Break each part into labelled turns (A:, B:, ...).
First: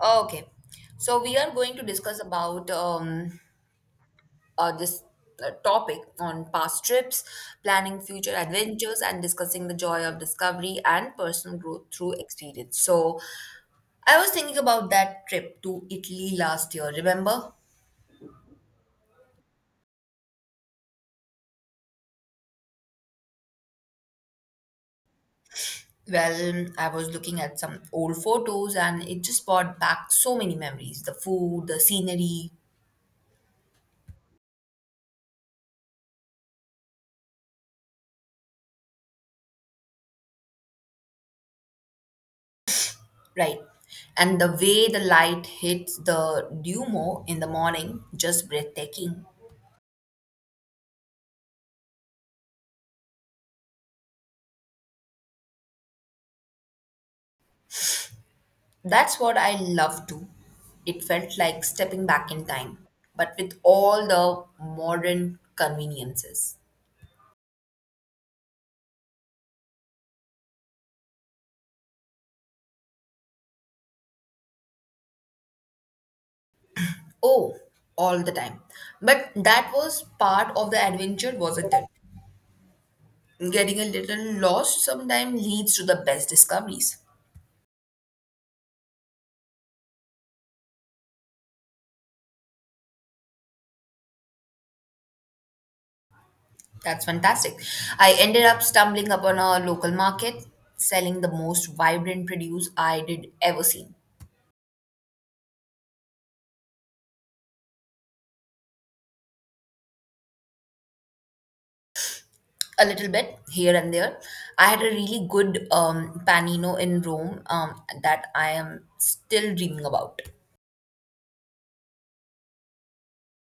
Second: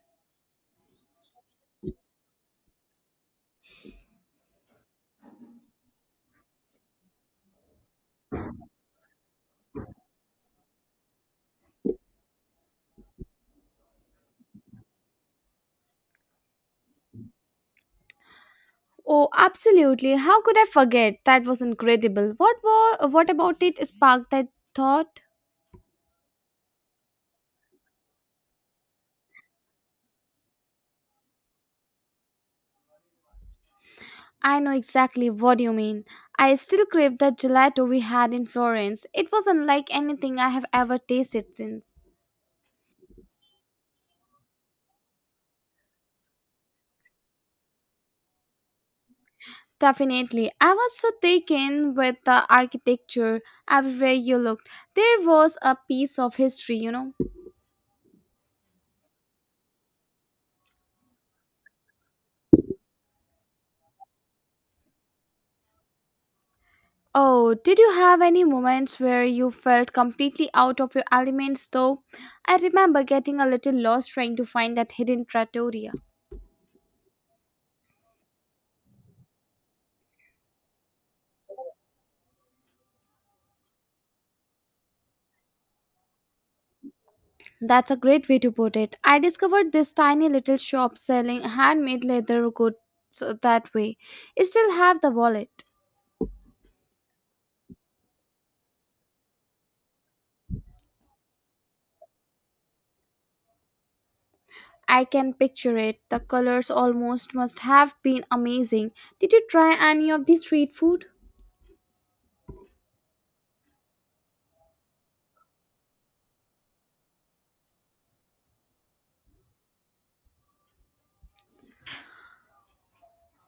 A: Okay, so we are going to discuss about this topic on past trips, planning future adventures, and discussing the joy of discovery and personal growth through experience. So, I was thinking about that trip to Italy last year, remember?
B: Oh, absolutely. How could I forget? That was incredible. What about it sparked that thought?
A: Well, I was looking at some old photos and it just brought back so many memories the food, the scenery,
B: I know exactly what you mean. I still crave that gelato we had in Florence. It was unlike anything I have ever tasted since.
A: right? And the way the light hits the Duomo in the morning, just breathtaking.
B: Definitely. I was so taken with the architecture everywhere you looked. There was a piece of history,
A: That's what I love too. It felt like stepping back in time, but with all the modern conveniences.
B: Oh, did you have any moments where you felt completely out of your elements though? I remember getting a little lost trying to find that hidden trattoria.
A: Oh, all the time. But that was part of the adventure, wasn't it? Getting a little lost sometimes leads to the best discoveries.
B: That's a great way to put it. I discovered this tiny little shop selling handmade leather goods, that way. I still have the wallet.
A: That's fantastic. I ended up stumbling upon a local market selling the most vibrant produce I did ever seen.
B: I can picture it. The colors almost must have been amazing. Did you try any of the street food?
A: A little bit here and there. I had a really good panino in Rome that I am still dreaming about.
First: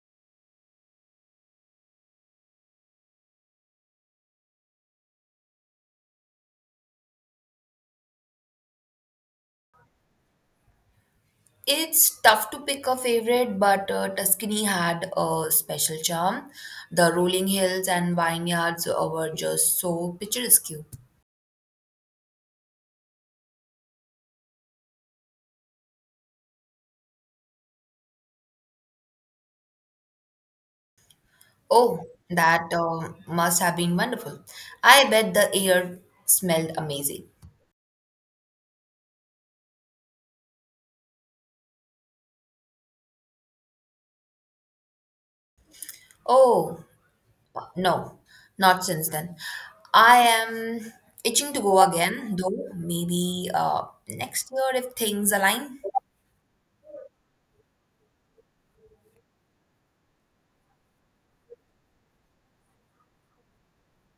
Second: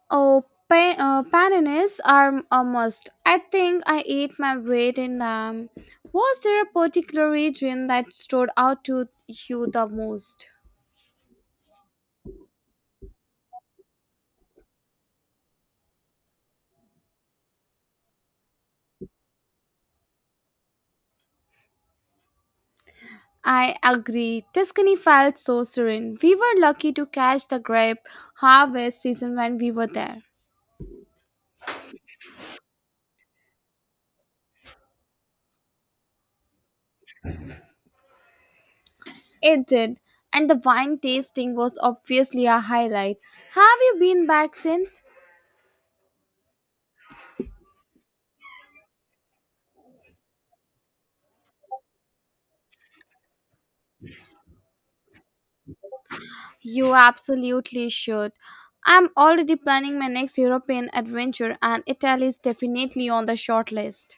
B: Oh, paninis are a must. I think I ate my weight in them. Was there a particular region that stood out to you the most?
A: It's tough to pick a favorite, but Tuscany had a special charm. The rolling hills and vineyards were just so picturesque.
B: I agree. Tuscany felt so serene. We were lucky to catch the grape harvest season when we were there.
A: Oh, that must have been wonderful. I bet the air smelled amazing.
B: It did, and the wine tasting was obviously a highlight. Have you been back since?
A: Oh, no, not since then. I am itching to go again, though, maybe next year if things align.
B: You absolutely should. I'm already planning my next European adventure, and Italy is definitely on the short list.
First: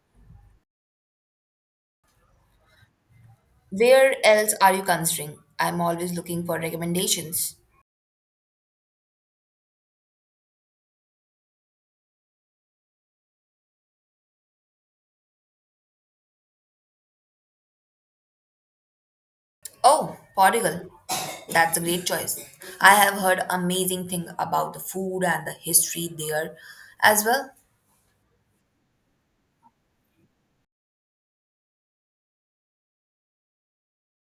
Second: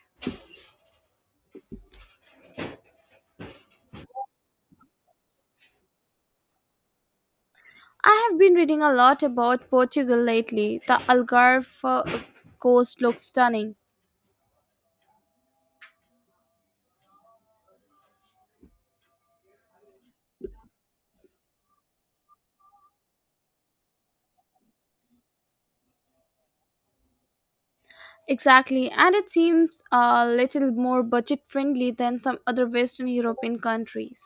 A: Where else are you considering? I'm always looking for recommendations.
B: I have been reading a lot about Portugal lately. The Algarve coast looks stunning.
A: Oh, Portugal. That's a great choice. I have heard amazing thing about the food and the history there as well.
B: Exactly, and it seems a little more budget friendly than some other Western European countries.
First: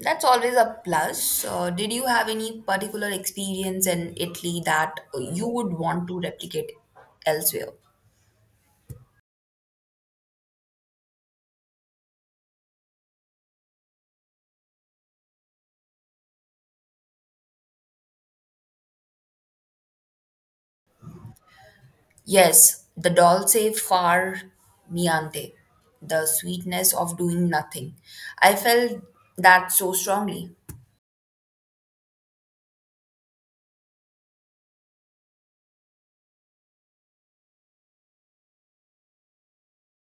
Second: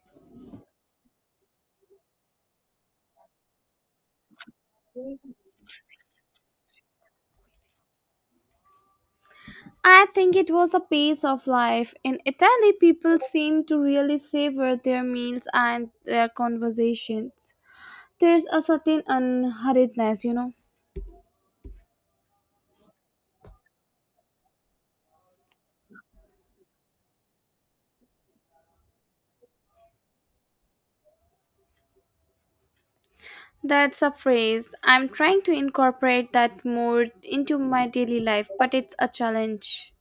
A: That's always a plus. Did you have any particular experience in Italy that you would want to replicate elsewhere?
B: I think it was the pace of life. In Italy, people seem to really savor their meals and their conversations. There's a certain unhurriedness,
A: Yes, the dolce far niente, the sweetness of doing nothing. I felt that so strongly.
B: That's a phrase. I'm trying to incorporate that more into my daily life, but it's a challenge.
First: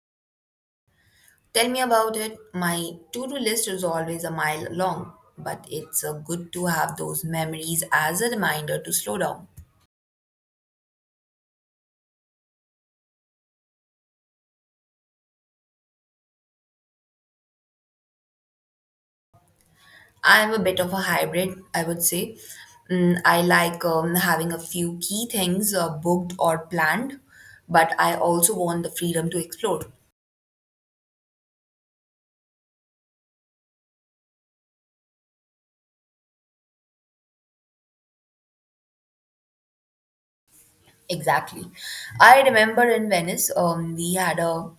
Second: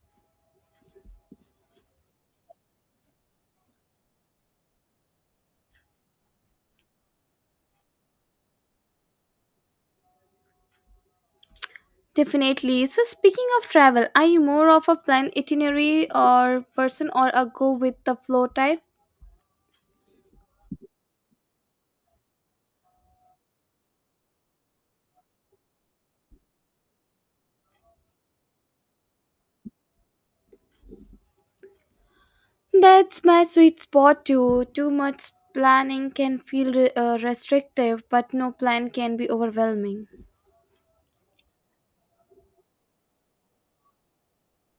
A: Tell me about it. My to do list is always a mile long, but it's good to have those memories as a reminder to slow down.
B: Definitely. So, speaking of travel, are you more of a planned itinerary or person or a go with the flow type?
A: I'm a bit of a hybrid, I would say. I like having a few key things booked or planned, but I also want the freedom to explore.
B: That's my sweet spot too. Too much planning can feel restrictive, but no plan can be overwhelming.
A: Exactly. I remember in Venice, we had a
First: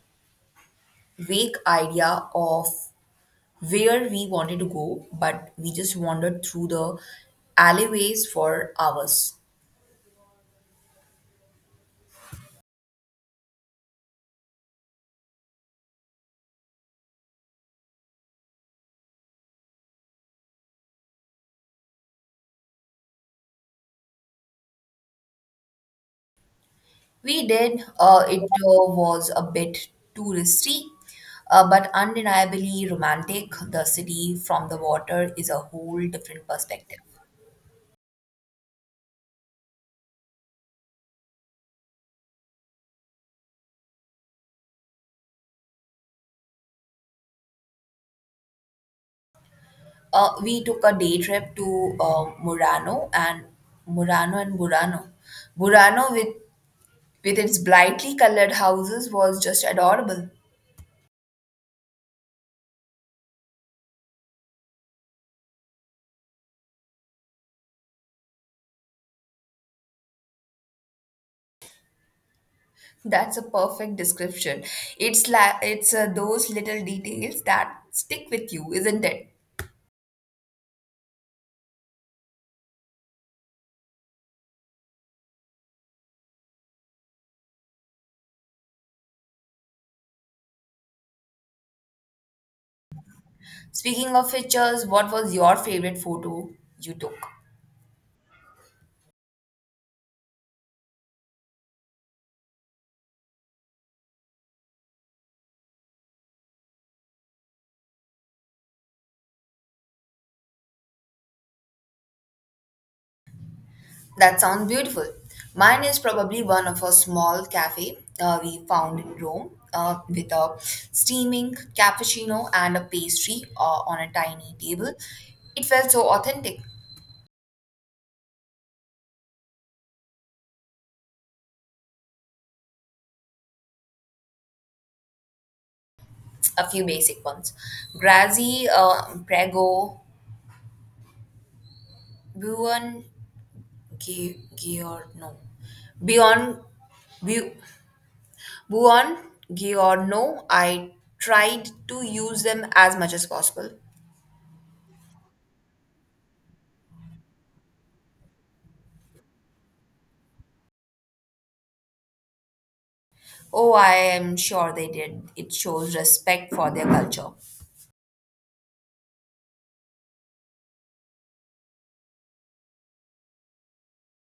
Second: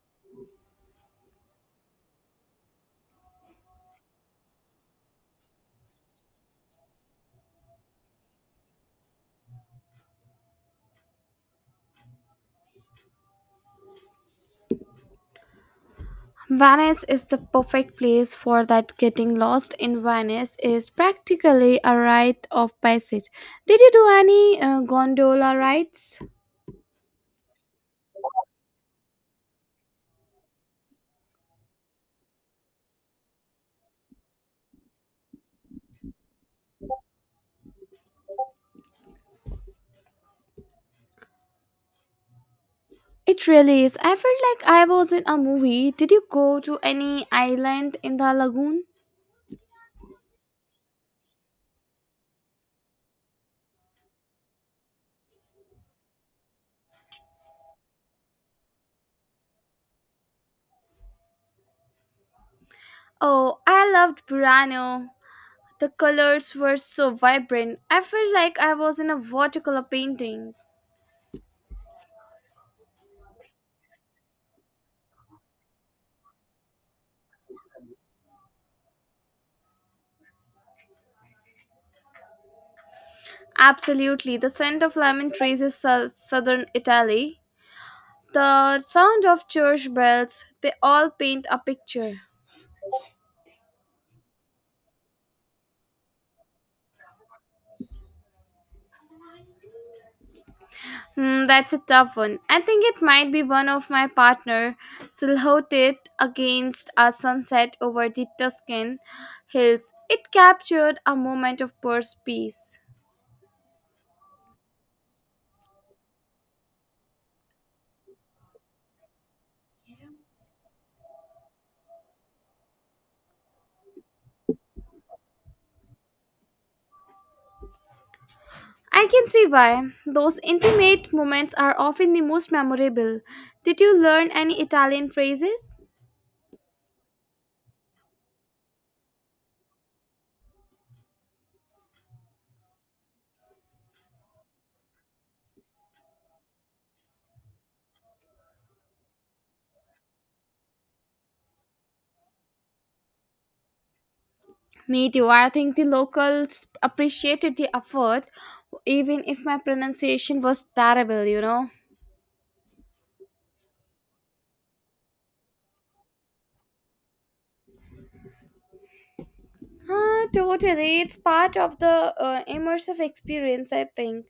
A: vague idea of where we wanted to go, but we just wandered through the alleyways for hours.
B: Venice is the perfect place for that. Getting lost in Venice is practically a rite of passage. Did you do any gondola rides?
A: We did. It was a bit touristy, but undeniably romantic. The city from the water is a whole different perspective.
B: It really is. I felt like I was in a movie. Did you go to any island in the lagoon?
A: We took a day trip to Murano and Burano. Which with its brightly colored houses was just adorable.
B: Oh, I loved Burano. The colors were so vibrant. I felt like I was in a watercolor painting.
A: That's a perfect description. It's those little details that stick with you, isn't it?
B: Absolutely. The scent of lemon trees is southern Italy. The sound of church bells, they all paint a picture.
A: Speaking of pictures, what was your favorite photo you took?
B: Hmm, that's a tough one. I think it might be one of my partner silhouetted against a sunset over the Tuscan hills. It captured a moment of pure peace.
A: That sounds beautiful. Mine is probably one of a small cafe we found in Rome with a steaming cappuccino and a pastry on a tiny table. It felt so authentic.
B: I can see why. Those intimate moments are often the most memorable. Did you learn any Italian phrases?
A: A few basic ones. Grazi, Prego, Buon, Giorno, Beyond, Bu- Buon Giorno. I tried to use them as much as possible.
B: Me too. I think the locals appreciated the effort, even if my pronunciation was terrible,
A: Oh, I am sure they did. It shows respect for their culture.
B: Ah, totally. It's part of the immersive experience, I think.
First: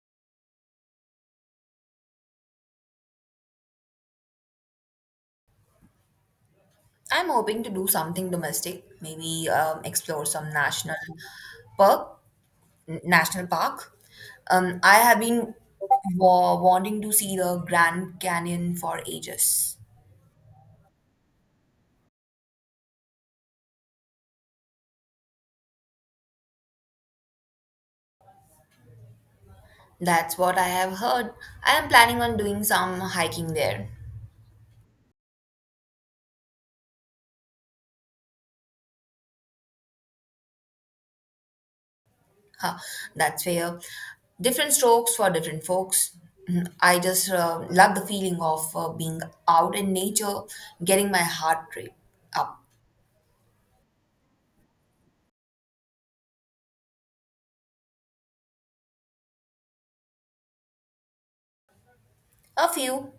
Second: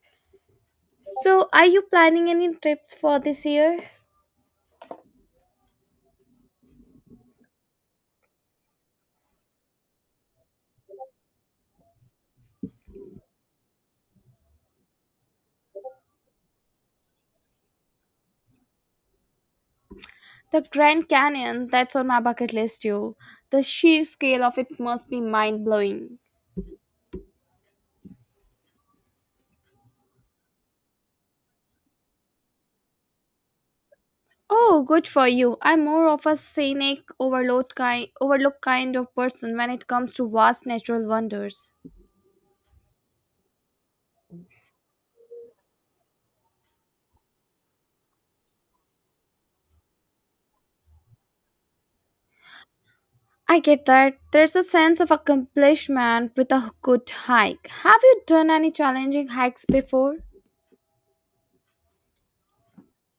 B: So, are you planning any trips for this year?
A: I'm hoping to do something domestic, maybe explore some national perk National Park. I have been wanting to see the Grand Canyon for ages.
B: The Grand Canyon, that's on my bucket list too. The sheer scale of it must be mind blowing.
A: That's what I have heard. I am planning on doing some hiking there.
B: Oh, good for you. I'm more of a overlook kind of person when it comes to vast natural wonders.
A: Huh, that's fair. Different strokes for different folks. Mhm. I just love the feeling of being out in nature, getting my heart rate up.
B: I get that. There's a sense of accomplishment with a good hike. Have you done any challenging hikes before?
A: A few.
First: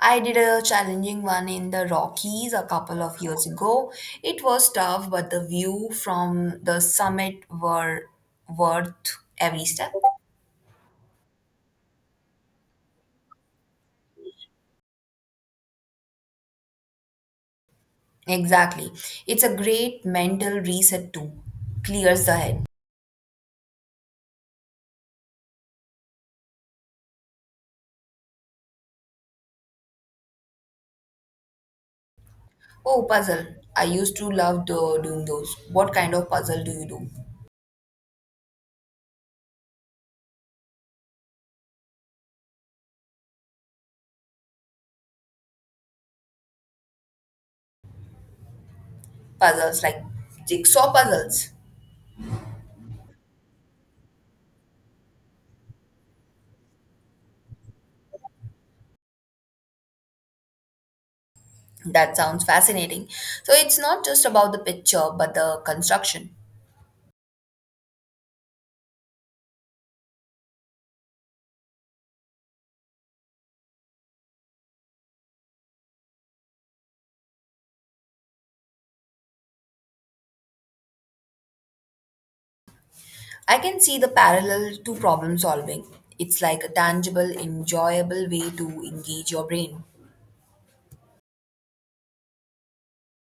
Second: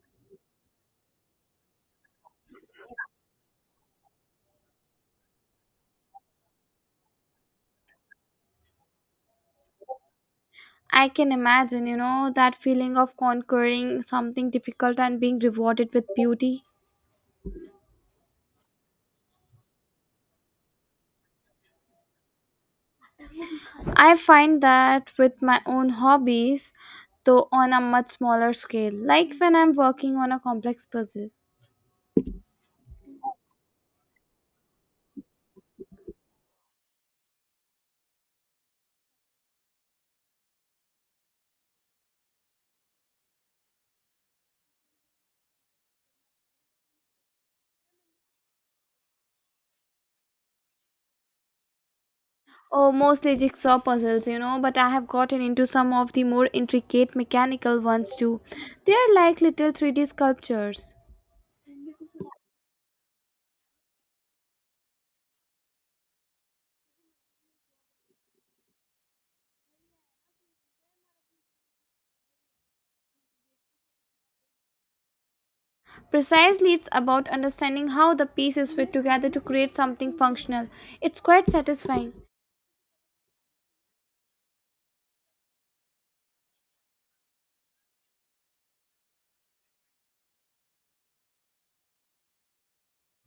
A: I did a challenging one in the Rockies a couple of years ago. It was tough, but the view from the summit were worth every step.
B: I can imagine, you know, that feeling of conquering something difficult and being rewarded with beauty.
A: Exactly. It's a great mental reset too. Clears the head.
B: I find that with my own hobbies, though on a much smaller scale, like when I'm working on a complex puzzle.
A: Oh, puzzle. I used to love doing those. What kind of puzzle do you do? Puzzles like jigsaw puzzles.
B: Oh, mostly jigsaw puzzles, you know, but I have gotten into some of the more intricate mechanical ones too. They are like little 3D sculptures.
A: That sounds fascinating. So it's not just about the picture, but the construction.
B: Precisely, it's about understanding how the pieces fit together to create something functional. It's quite satisfying.
A: I can see the parallel to problem solving. It's like a tangible, enjoyable way to engage your brain.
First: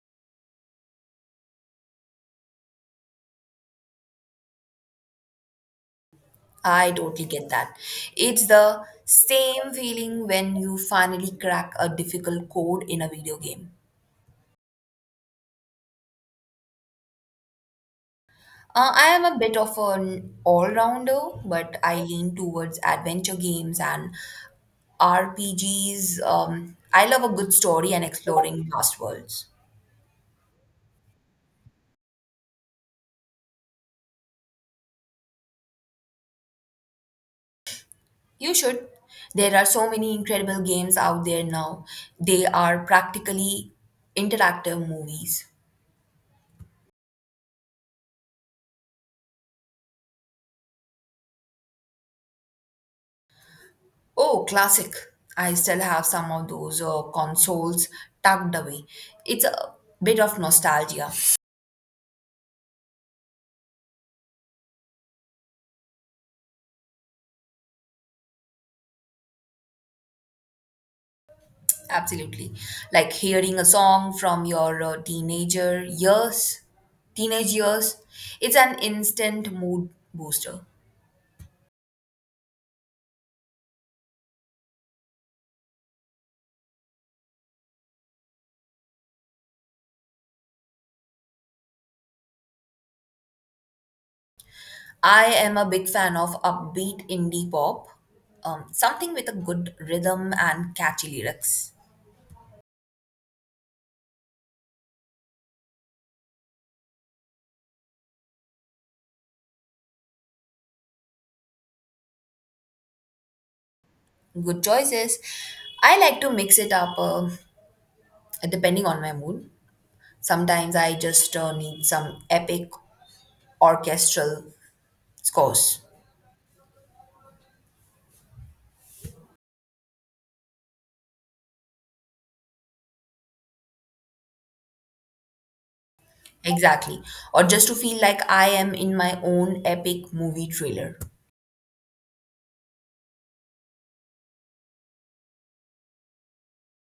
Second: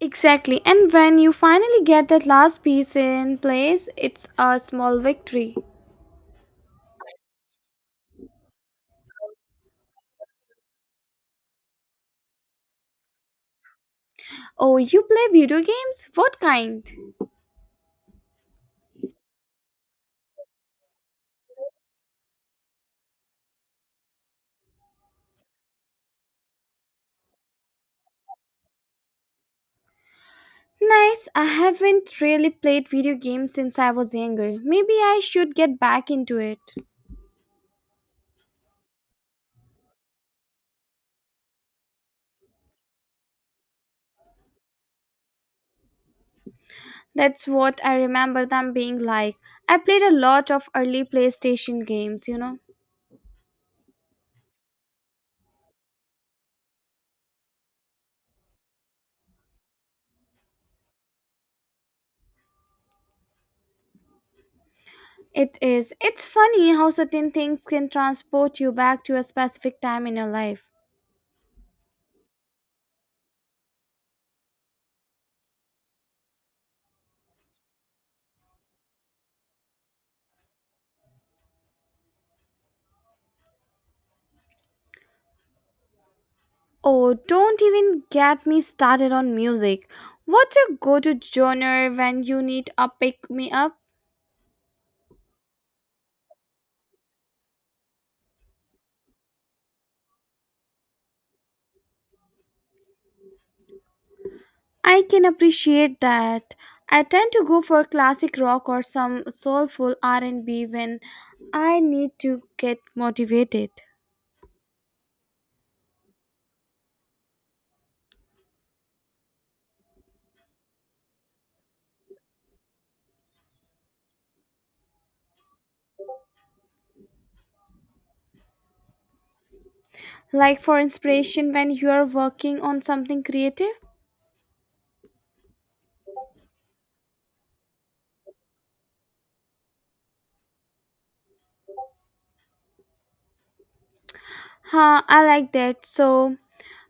B: Exactly, and when you finally get that last piece in place, it's a small victory.
A: I totally get that. It's the same feeling when you finally crack a difficult code in a video game.
B: Oh, you play video games? What kind?
A: I am a bit of an all rounder, but I lean towards adventure games and RPGs. I love a good story and exploring vast worlds.
B: Nice, I haven't really played video games since I was younger. Maybe I should get back into it.
A: You should. There are so many incredible games out there now. They are practically interactive movies.
B: That's what I remember them being like. I played a lot of early PlayStation games,
A: Oh, classic. I still have some of those consoles tucked away. It's a bit of nostalgia,
B: It is. It's funny how certain things can transport you back to a specific time in your life.
A: absolutely. Like hearing a song from your teenage years. It's an instant mood booster.
B: Oh, don't even get me started on music. What's your go to genre when you need a pick me up?
A: I am a big fan of upbeat indie pop, something with a good rhythm and catchy lyrics.
B: I can appreciate that. I tend to go for classic rock or some soulful R&B when I need to get motivated.
A: Good choices. I like to mix it up depending on my mood. Sometimes I just need some epic orchestral scores.
B: Like for inspiration when you are working on something creative.
A: Exactly. Or just to feel like I am in my own epic movie trailer.
B: Huh, I like that. So,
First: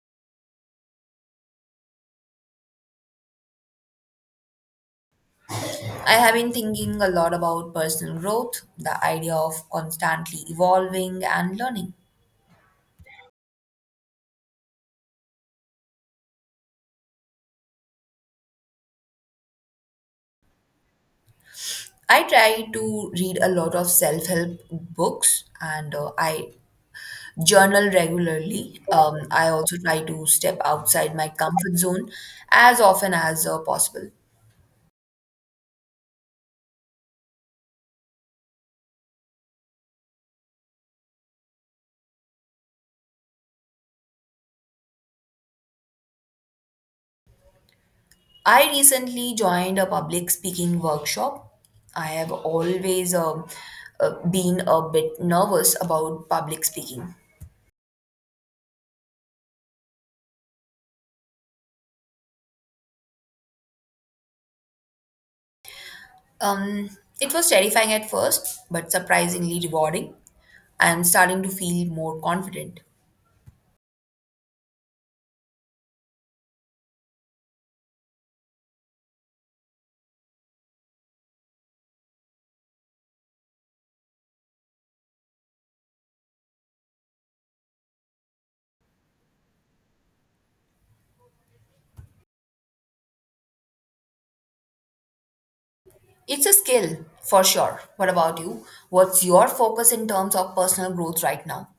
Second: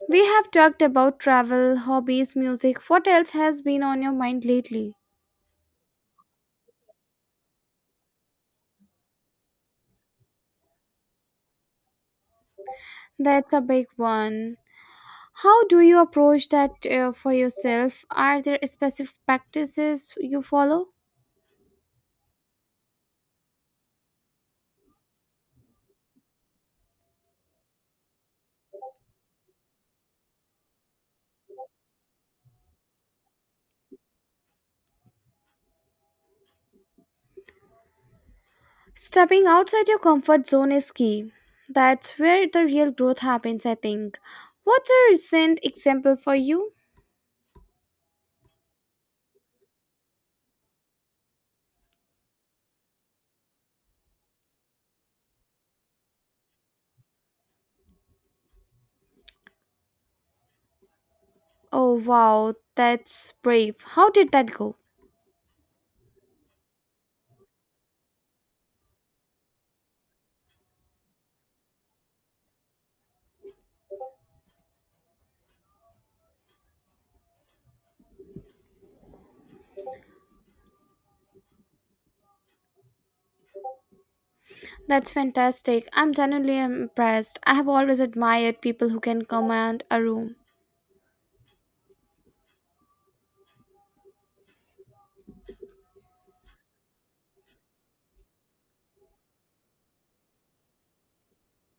B: we have talked about travel, hobbies, music. What else has been on your mind lately?
A: I have been thinking a lot about personal growth, the idea of constantly evolving and learning.
B: That's a big one. How do you approach that, for yourself? Are there specific practices you follow?
A: I try to read a lot of self help books and I journal regularly. I also try to step outside my comfort zone as often as possible.
B: Stepping outside your comfort zone is key. That's where the real growth happens, I think. What's a recent example for you?
A: I recently joined a public speaking workshop. I have always been a bit nervous about public speaking.
B: Oh, wow, that's brave. How did that go?
A: Um, it was terrifying at first, but surprisingly rewarding. I'm starting to feel more confident.
B: That's fantastic. I'm genuinely impressed. I have always admired people who can command a room.
A: It's a skill for sure. What about you? What's your focus in terms of personal growth right now?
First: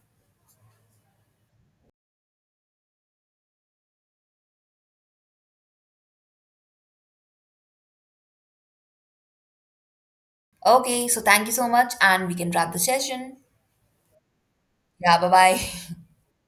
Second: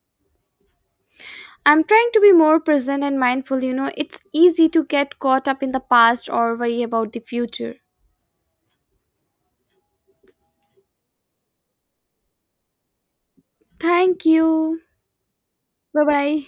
B: I'm trying to be more present and mindful. You know, it's easy to get caught up in the past or worry about the future.
A: Okay, so thank you so much, and we can wrap the session.
B: Thank you.
A: Yeah, bye bye.
B: Bye bye.